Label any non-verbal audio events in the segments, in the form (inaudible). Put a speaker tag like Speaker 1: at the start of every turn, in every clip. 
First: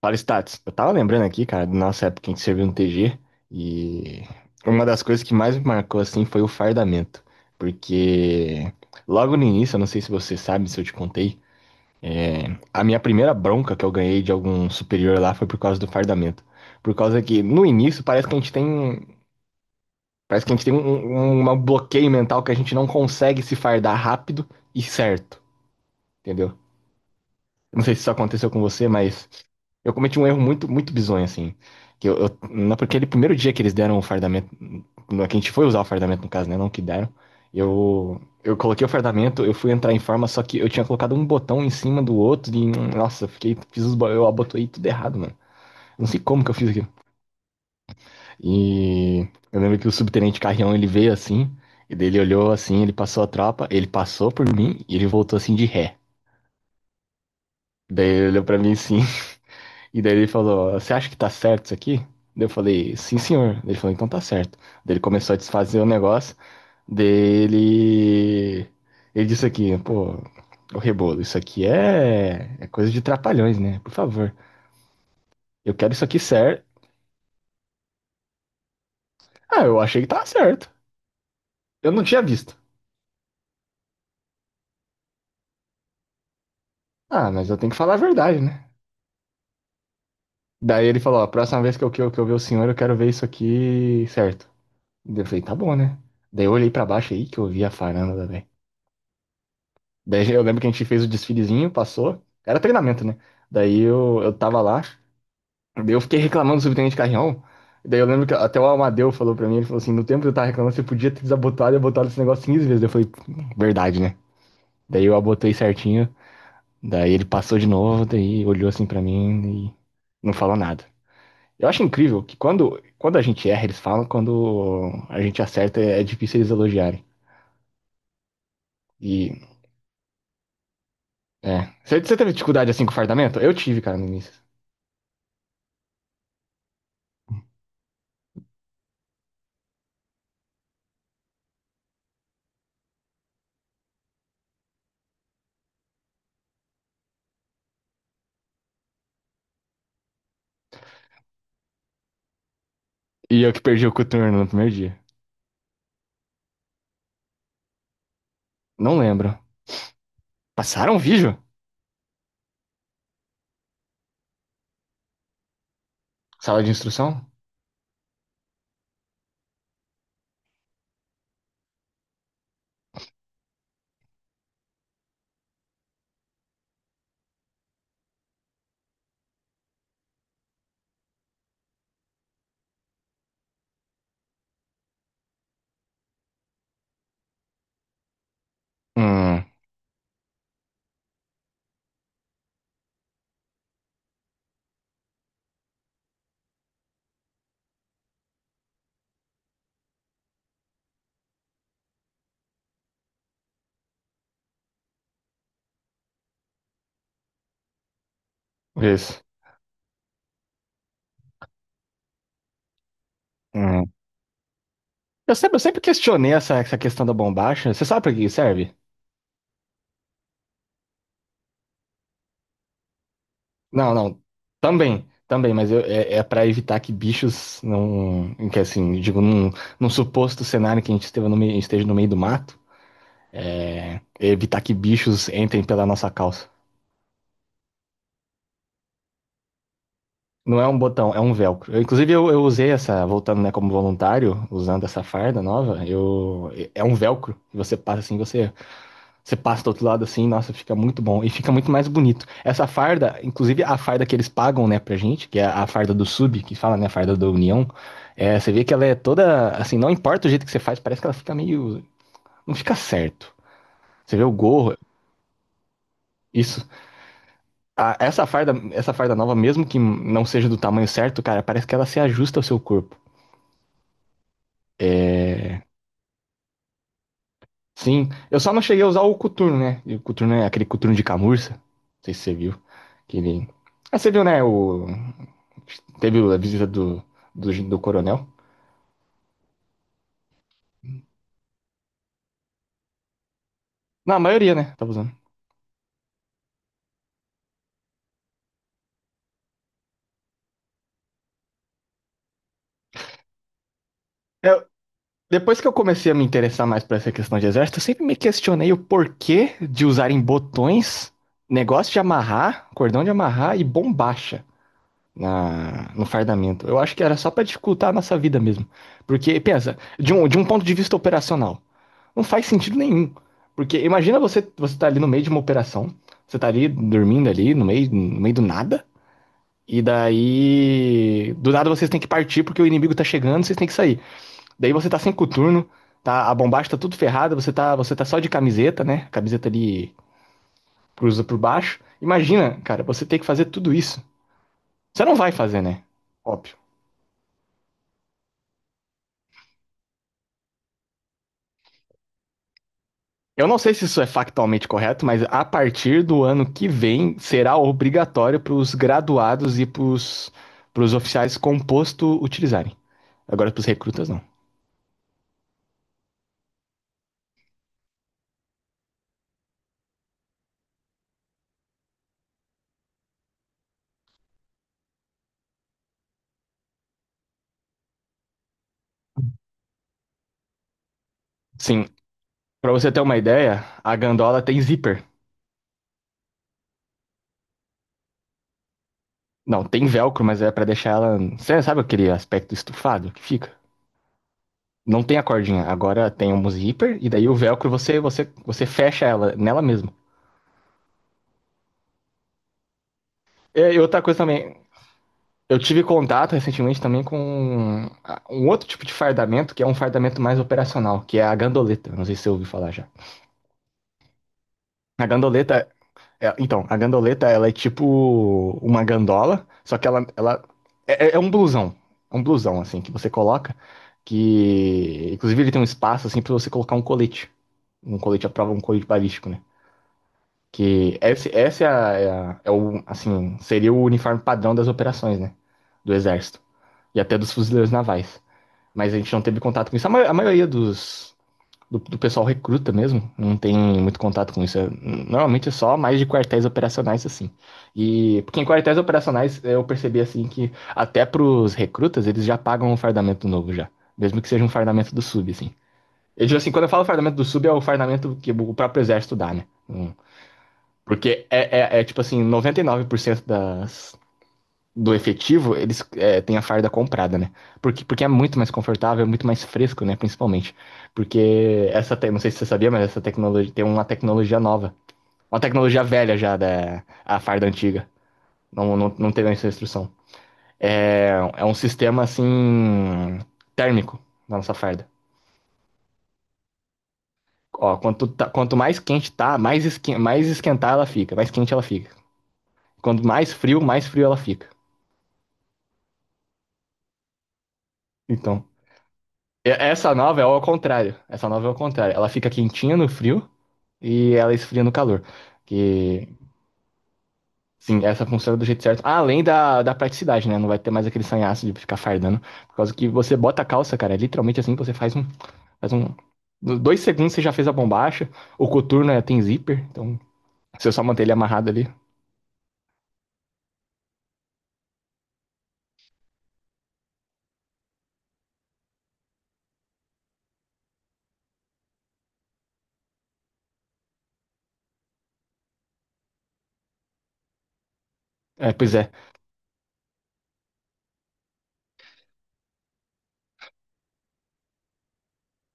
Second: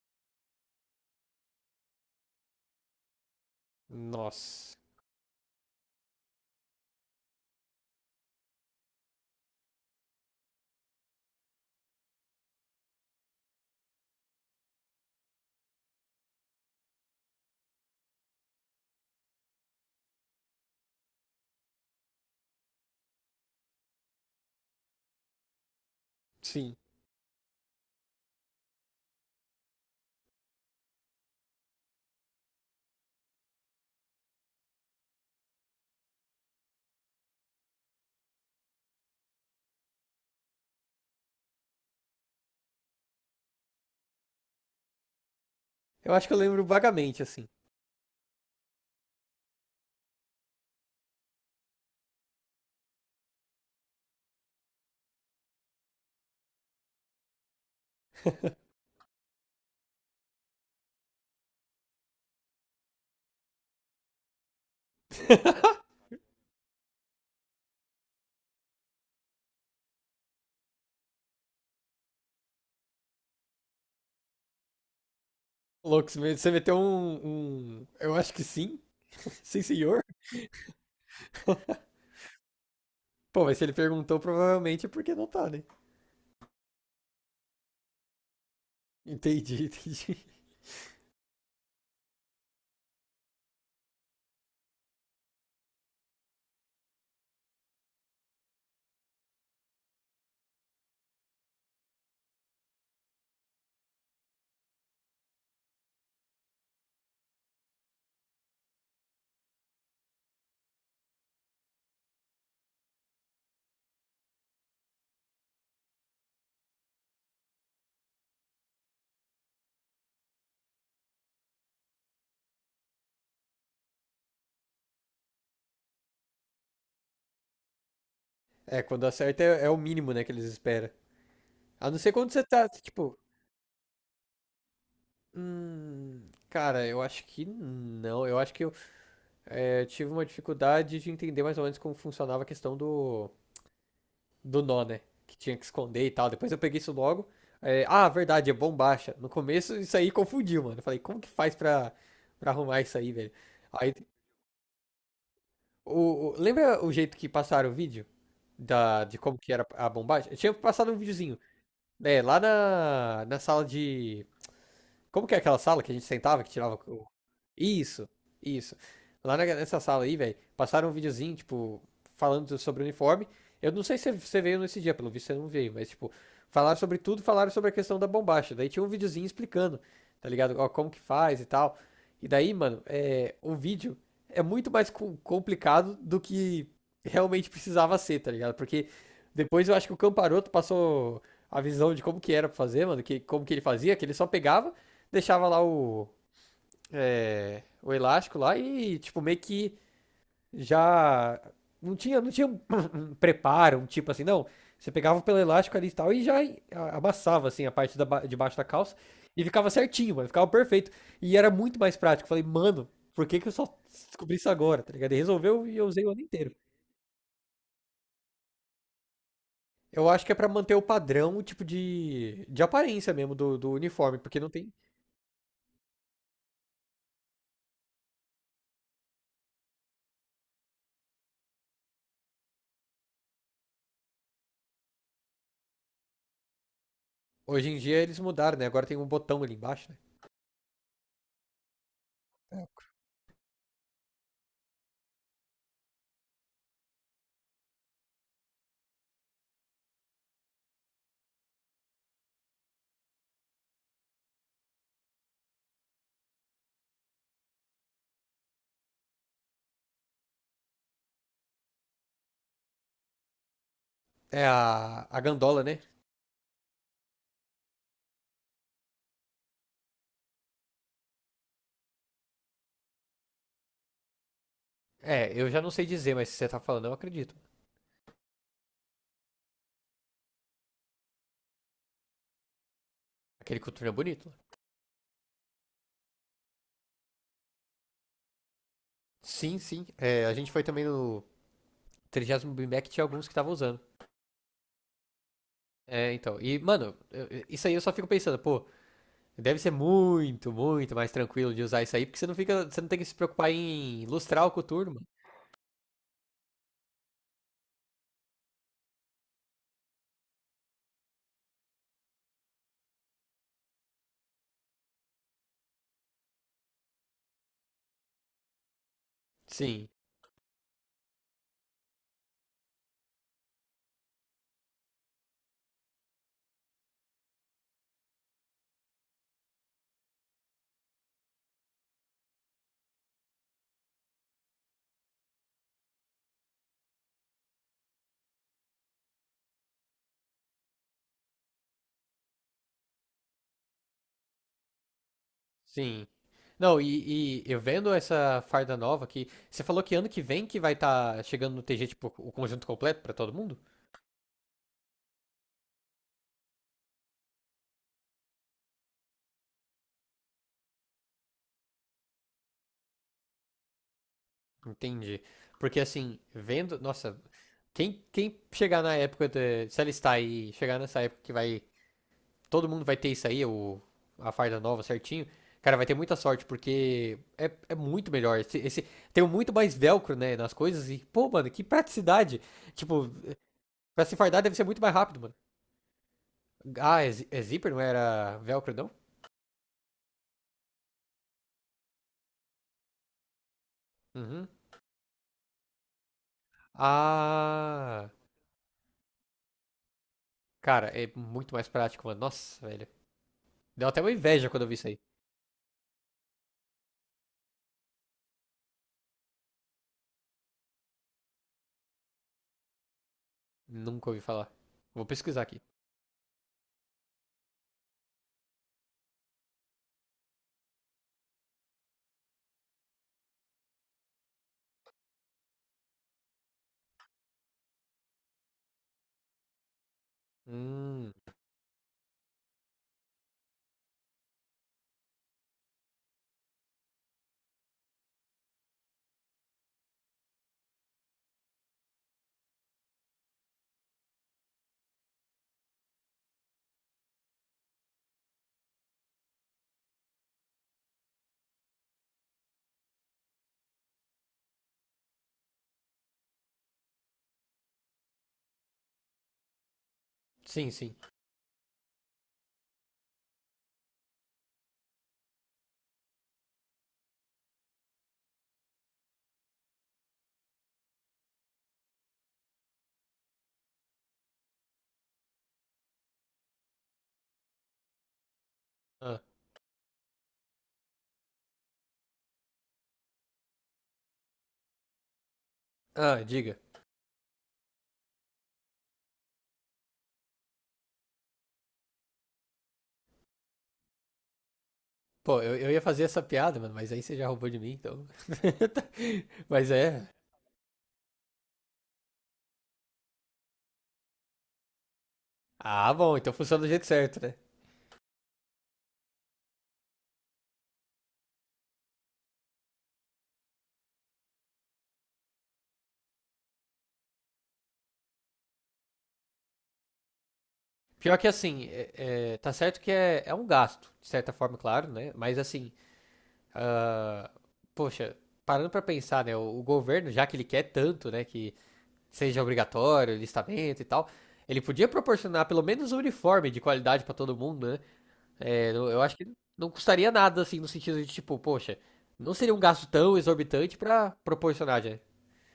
Speaker 1: Fala, Stats. Eu tava lembrando aqui, cara, da nossa época em que serviu no TG, e
Speaker 2: Nossa.
Speaker 1: uma das coisas que mais me marcou, assim, foi o fardamento. Porque logo no início, eu não sei se você sabe, se eu te contei, é, a minha primeira bronca que eu ganhei de algum superior lá foi por causa do fardamento. Por causa que, no início, parece que a gente tem um bloqueio mental que a gente não consegue se fardar rápido e certo, entendeu?
Speaker 2: Sim.
Speaker 1: Não sei se isso aconteceu com você, mas eu cometi um erro muito, muito bizonho, assim. Que eu, eu- Naquele primeiro dia que eles deram o fardamento, que a gente foi usar o fardamento, no caso, né? Não que deram. Eu coloquei o fardamento, eu fui entrar em forma, só que eu tinha colocado um botão em cima do outro e, nossa, eu fiquei, eu abotoei tudo errado, mano. Não
Speaker 2: Eu
Speaker 1: sei
Speaker 2: acho que eu
Speaker 1: como que eu
Speaker 2: lembro
Speaker 1: fiz aquilo.
Speaker 2: vagamente, assim.
Speaker 1: E eu lembro que o subtenente Carrião, ele veio assim, e daí ele olhou assim, ele passou a tropa, ele passou por mim e ele voltou assim de ré. Daí ele olhou pra mim assim. E daí ele falou: Você acha que tá certo isso aqui? Daí eu falei: Sim, senhor. Daí ele falou: Então tá certo. Daí ele começou a desfazer o
Speaker 2: (laughs)
Speaker 1: negócio. Dele. Ele disse aqui: Pô, o rebolo, isso aqui é... é coisa de trapalhões, né? Por favor. Eu quero isso
Speaker 2: Louco,
Speaker 1: aqui
Speaker 2: você
Speaker 1: certo.
Speaker 2: meteu um. Eu acho que sim.
Speaker 1: Ah,
Speaker 2: Sim,
Speaker 1: eu achei
Speaker 2: senhor.
Speaker 1: que tava certo.
Speaker 2: (laughs)
Speaker 1: Eu não tinha visto.
Speaker 2: Pô, mas se ele perguntou, provavelmente é porque não tá, né?
Speaker 1: Ah, mas eu tenho que falar a verdade, né?
Speaker 2: Entendi, (laughs) entendi.
Speaker 1: Daí ele falou: Ó, a próxima vez que eu ver o senhor, eu quero ver isso aqui certo. Daí eu falei: Tá bom, né? Daí eu olhei pra baixo aí que eu vi a varanda, velho. Daí eu lembro que a gente fez o desfilezinho, passou. Era treinamento, né? Daí eu tava lá, daí eu fiquei reclamando do subtenente Carrião. Daí eu lembro que até o Amadeu falou pra mim, ele falou assim, no tempo que eu tava reclamando, você podia ter desabotado e botado esse negócio 15 vezes. Daí eu falei, verdade, né? Daí eu abotei certinho, daí ele passou de novo, daí olhou assim pra mim e não falou nada. Eu acho incrível que quando a gente erra, eles falam, quando a gente acerta, é difícil eles elogiarem.
Speaker 2: É, quando
Speaker 1: E,
Speaker 2: acerta é o mínimo, né, que eles esperam. A não
Speaker 1: Você,
Speaker 2: ser
Speaker 1: você
Speaker 2: quando
Speaker 1: teve
Speaker 2: você tá,
Speaker 1: dificuldade assim com
Speaker 2: tipo.
Speaker 1: fardamento? Eu tive, cara, no início.
Speaker 2: Cara, eu acho que não. Eu acho que eu tive uma dificuldade de entender mais ou menos como funcionava a questão do nó, né? Que tinha que esconder e tal. Depois eu peguei isso logo. É, ah, verdade, é bombacha. No começo isso aí confundiu, mano. Eu falei, como que faz pra, arrumar isso aí, velho?
Speaker 1: E eu que perdi o
Speaker 2: Aí,
Speaker 1: coturno no primeiro dia.
Speaker 2: lembra o jeito que passaram o vídeo
Speaker 1: Não
Speaker 2: de
Speaker 1: lembro.
Speaker 2: como que era a bombacha? Eu tinha passado
Speaker 1: Passaram
Speaker 2: um
Speaker 1: um
Speaker 2: videozinho,
Speaker 1: vídeo?
Speaker 2: né? Lá na sala de, como que é aquela sala que a gente sentava, que
Speaker 1: Sala de
Speaker 2: tirava.
Speaker 1: instrução?
Speaker 2: Isso, isso. Lá nessa sala aí, velho, passaram um videozinho, tipo, falando sobre o uniforme. Eu não sei se você veio nesse dia, pelo visto você não veio, mas, tipo, falaram sobre tudo, falaram sobre a questão da bombacha. Daí tinha um videozinho explicando, tá ligado? Ó, como que faz e tal. E daí, mano, o vídeo é muito mais complicado do que realmente precisava ser, tá ligado? Porque
Speaker 1: Hum,
Speaker 2: depois eu acho que o Camparoto passou a visão de como que era pra fazer, mano, que, como que ele fazia, que ele só pegava, deixava lá o elástico lá e, tipo, meio que já não tinha um, (coughs) preparo, um tipo assim, não. Você pegava pelo elástico ali e tal e já amassava, assim, a parte de baixo da calça
Speaker 1: isso.
Speaker 2: e ficava certinho, mano, ficava perfeito. E era muito mais prático. Falei, mano, por que que eu só
Speaker 1: Hum.
Speaker 2: descobri isso agora, tá ligado? E
Speaker 1: Eu sempre, eu
Speaker 2: resolveu e
Speaker 1: sempre
Speaker 2: eu usei o ano
Speaker 1: questionei
Speaker 2: inteiro.
Speaker 1: essa questão da bombacha. Você sabe pra que serve?
Speaker 2: Eu acho que é pra manter o padrão, o tipo de aparência mesmo do
Speaker 1: Não,
Speaker 2: uniforme,
Speaker 1: não.
Speaker 2: porque não tem.
Speaker 1: Também, também, mas é para evitar que bichos não. Que assim, digo, num suposto cenário que a gente esteve no meio- esteja no meio do mato, evitar que bichos entrem pela nossa calça.
Speaker 2: Hoje em dia eles mudaram, né? Agora tem um botão ali embaixo, né?
Speaker 1: Não é um botão, é um velcro. Eu, inclusive, eu usei essa, voltando, né, como voluntário, usando essa farda nova, eu, é é um velcro. Você passa do outro lado assim, nossa, fica muito bom. E fica muito mais bonito. Essa farda, inclusive a farda que eles pagam, né, pra gente, que é a farda do sub, que fala, né, a farda da União, você vê que ela é toda, assim, não importa o jeito que você faz, parece que ela fica meio, não fica certo. Você vê o
Speaker 2: É
Speaker 1: gorro,
Speaker 2: a gandola, né?
Speaker 1: isso. Essa farda nova, mesmo que não seja do tamanho certo, cara, parece que ela se ajusta ao seu corpo.
Speaker 2: É, eu
Speaker 1: É,
Speaker 2: já não sei dizer, mas se você tá falando, eu acredito.
Speaker 1: sim, eu só não cheguei a usar o coturno, né? E o coturno é aquele coturno de camurça. Não sei se você viu. Que ele...
Speaker 2: Aquele coturno é
Speaker 1: Ah, você viu,
Speaker 2: bonito.
Speaker 1: né? O... Teve a visita do coronel.
Speaker 2: Sim, sim. É, a gente foi também no trigésimo º BIMAC, tinha alguns que estavam usando.
Speaker 1: Na maioria, né? Tava usando.
Speaker 2: É, então. E, mano, isso aí eu só fico pensando, pô, deve ser muito, muito mais tranquilo de usar isso aí, porque você não fica, você não tem que se preocupar em lustrar o
Speaker 1: Eu-
Speaker 2: coturno, mano.
Speaker 1: Depois que eu comecei a me interessar mais por essa questão de exército, eu sempre me questionei o porquê de usarem botões, negócio de amarrar, cordão de amarrar e bombacha no fardamento. Eu acho que era só pra dificultar a nossa vida mesmo. Porque, pensa,
Speaker 2: Sim,
Speaker 1: de um ponto de vista operacional. Não faz sentido nenhum. Porque imagina você, você tá ali no meio de uma operação, você tá ali dormindo ali, no meio do nada, e daí. Do nada vocês têm que partir porque o inimigo tá chegando, vocês têm que sair. Daí você tá sem coturno, tá, a bombacha tá tudo ferrada, você tá só de camiseta, né? Camiseta ali cruza por baixo. Imagina, cara, você tem que fazer tudo isso. Você não vai fazer, né?
Speaker 2: sim.
Speaker 1: Óbvio.
Speaker 2: Não, e eu vendo essa farda nova aqui, você falou que ano que vem que vai estar chegando no TG, tipo, o conjunto completo pra todo
Speaker 1: Eu não
Speaker 2: mundo?
Speaker 1: sei se isso é factualmente correto, mas a partir do ano que vem será obrigatório para os graduados e para os oficiais com posto utilizarem. Agora para os recrutas não.
Speaker 2: Entendi. Porque assim, vendo, nossa, quem, chegar na época, de, se alistar e chegar nessa época que vai todo mundo vai ter isso aí, a farda nova certinho. Cara, vai ter muita sorte, porque é muito melhor. Tem muito mais velcro, né, nas coisas. E, pô, mano, que
Speaker 1: Sim,
Speaker 2: praticidade.
Speaker 1: para você ter
Speaker 2: Tipo,
Speaker 1: uma ideia, a
Speaker 2: pra se
Speaker 1: gandola
Speaker 2: fardar deve
Speaker 1: tem
Speaker 2: ser muito mais
Speaker 1: zíper.
Speaker 2: rápido, mano. Ah, é, é zíper, não era velcro, não?
Speaker 1: Não, tem velcro, mas é para deixar ela, você sabe aquele aspecto estufado que fica?
Speaker 2: Uhum.
Speaker 1: Não tem a cordinha, agora tem um zíper e daí o velcro você
Speaker 2: Ah,
Speaker 1: você você fecha ela nela mesma.
Speaker 2: cara, é muito mais prático, mano. Nossa, velho.
Speaker 1: É, e
Speaker 2: Deu até
Speaker 1: outra
Speaker 2: uma
Speaker 1: coisa também,
Speaker 2: inveja quando eu vi isso aí.
Speaker 1: eu tive contato recentemente também com um outro tipo de fardamento, que é um fardamento mais operacional, que é a gandoleta. Não sei se você ouviu falar já.
Speaker 2: Nunca ouvi falar.
Speaker 1: A
Speaker 2: Vou pesquisar aqui.
Speaker 1: gandoleta, então, a gandoleta, ela é tipo uma gandola, só que ela é, é é um blusão, assim, que você coloca, que, inclusive, ele tem um espaço, assim, pra você colocar um colete à prova, um colete balístico, né? Que
Speaker 2: Hum,
Speaker 1: esse é, a- é, a- é o, assim, seria o uniforme padrão das operações, né? Do exército e até dos fuzileiros navais. Mas a gente não teve contato com isso. A maioria do pessoal recruta mesmo não tem muito contato com isso. Normalmente é só mais de quartéis operacionais, assim. E porque em quartéis operacionais eu percebi, assim, que até pros recrutas eles já pagam um fardamento novo já. Mesmo que seja um fardamento do sub, assim. Eu digo assim, quando eu falo fardamento do sub, é o fardamento que o próprio exército dá, né? Hum.
Speaker 2: sim, sim.
Speaker 1: Porque é tipo assim, 99% das do efetivo, têm a farda comprada, né? Porque é muito mais confortável, é muito mais fresco, né? Principalmente. Porque não sei se você sabia, mas essa tecnologia tem uma tecnologia nova. Uma tecnologia velha já da a farda antiga. Não, não, não
Speaker 2: Ah,
Speaker 1: teve essa instrução. É, é um sistema assim térmico na nossa farda.
Speaker 2: ah, diga.
Speaker 1: Ó, quanto mais quente tá, mais esquentar ela fica, mais quente ela fica. Quanto mais frio ela fica.
Speaker 2: Pô, eu ia fazer essa piada, mano, mas aí você já roubou de mim, então.
Speaker 1: Então,
Speaker 2: (laughs) Mas
Speaker 1: Essa
Speaker 2: é.
Speaker 1: nova é ao contrário. Essa nova é ao contrário. Ela fica quentinha no frio e ela esfria no calor.
Speaker 2: Ah,
Speaker 1: Que,
Speaker 2: bom, então funciona do jeito certo, né?
Speaker 1: sim, essa funciona do jeito certo. Além da praticidade, né? Não vai ter mais aquele sanhaço de ficar fardando. Por causa que você bota a calça, cara. É literalmente assim, você faz um. Dois segundos você já fez a bombacha. O coturno é, tem zíper, então se eu só manter ele
Speaker 2: Pior que
Speaker 1: amarrado
Speaker 2: assim,
Speaker 1: ali.
Speaker 2: tá certo que é um gasto, de certa forma, claro, né? Mas assim, ah, poxa, parando pra pensar, né? O governo, já que ele quer tanto, né, que seja obrigatório, listamento e tal, ele podia proporcionar pelo menos um uniforme de qualidade pra todo mundo, né?
Speaker 1: É,
Speaker 2: É,
Speaker 1: pois é.
Speaker 2: eu acho que não custaria nada, assim, no sentido de, tipo, poxa, não seria um gasto tão exorbitante pra proporcionar,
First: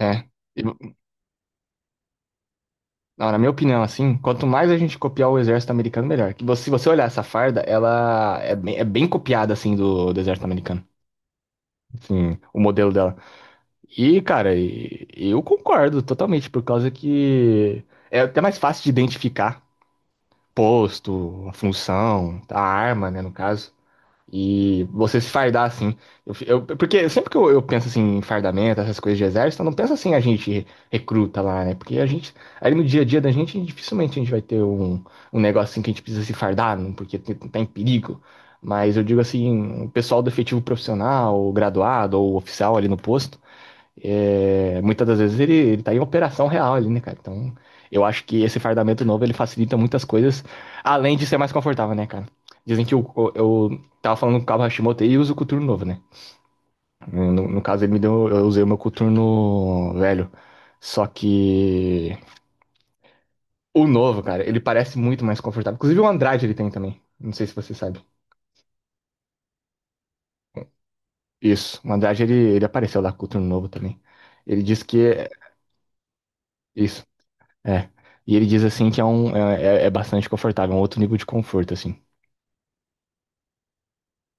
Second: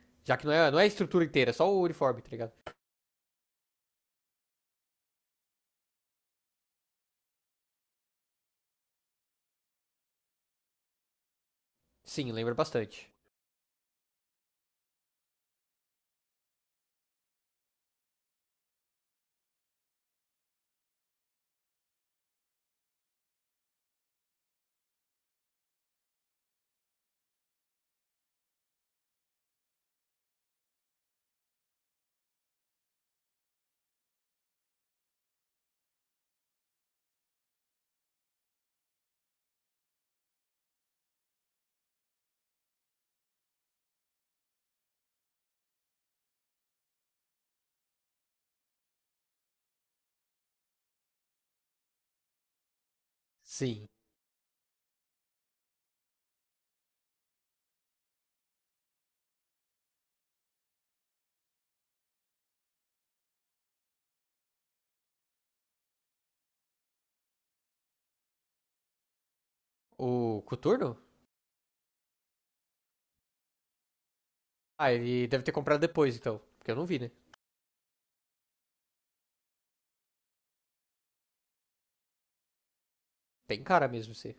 Speaker 1: É.
Speaker 2: já que não
Speaker 1: E,
Speaker 2: é, não é a estrutura inteira, é só o uniforme, tá ligado?
Speaker 1: não, na minha opinião, assim, quanto mais a gente copiar o exército americano, melhor. Se você olhar essa farda, ela é bem copiada, assim, do exército americano.
Speaker 2: Sim,
Speaker 1: Sim,
Speaker 2: lembra
Speaker 1: o modelo
Speaker 2: bastante.
Speaker 1: dela. E, cara, eu concordo totalmente, por causa que é até mais fácil de identificar posto, a função, a arma, né, no caso. E você se fardar assim. Porque sempre que eu penso assim em fardamento, essas coisas de exército, eu não penso assim a gente recruta lá, né? Porque a gente, ali no dia a dia da gente, dificilmente a gente vai ter um, um negócio assim que a gente precisa se fardar, não, porque tá em perigo. Mas eu digo assim, o pessoal do efetivo profissional, o graduado ou o oficial ali no posto. É, muitas das vezes ele tá em operação real ali, né, cara? Então, eu acho que esse fardamento novo ele facilita muitas coisas, além de ser mais confortável, né, cara? Dizem que eu
Speaker 2: Sim.
Speaker 1: tava falando com o Cabo Hashimoto e uso o coturno novo, né? No caso, ele me deu, eu usei o meu coturno velho. Só que o novo, cara, ele parece muito mais confortável. Inclusive o Andrade ele tem também. Não sei se você sabe.
Speaker 2: O coturno?
Speaker 1: Isso, o Andrade ele apareceu lá com o coturno novo também. Ele disse
Speaker 2: Ah,
Speaker 1: que
Speaker 2: ele
Speaker 1: é
Speaker 2: deve ter comprado depois, então, porque eu não vi,
Speaker 1: isso.
Speaker 2: né?
Speaker 1: É. E ele diz assim que é bastante confortável, é um outro nível de conforto, assim.
Speaker 2: Tem cara mesmo, sim.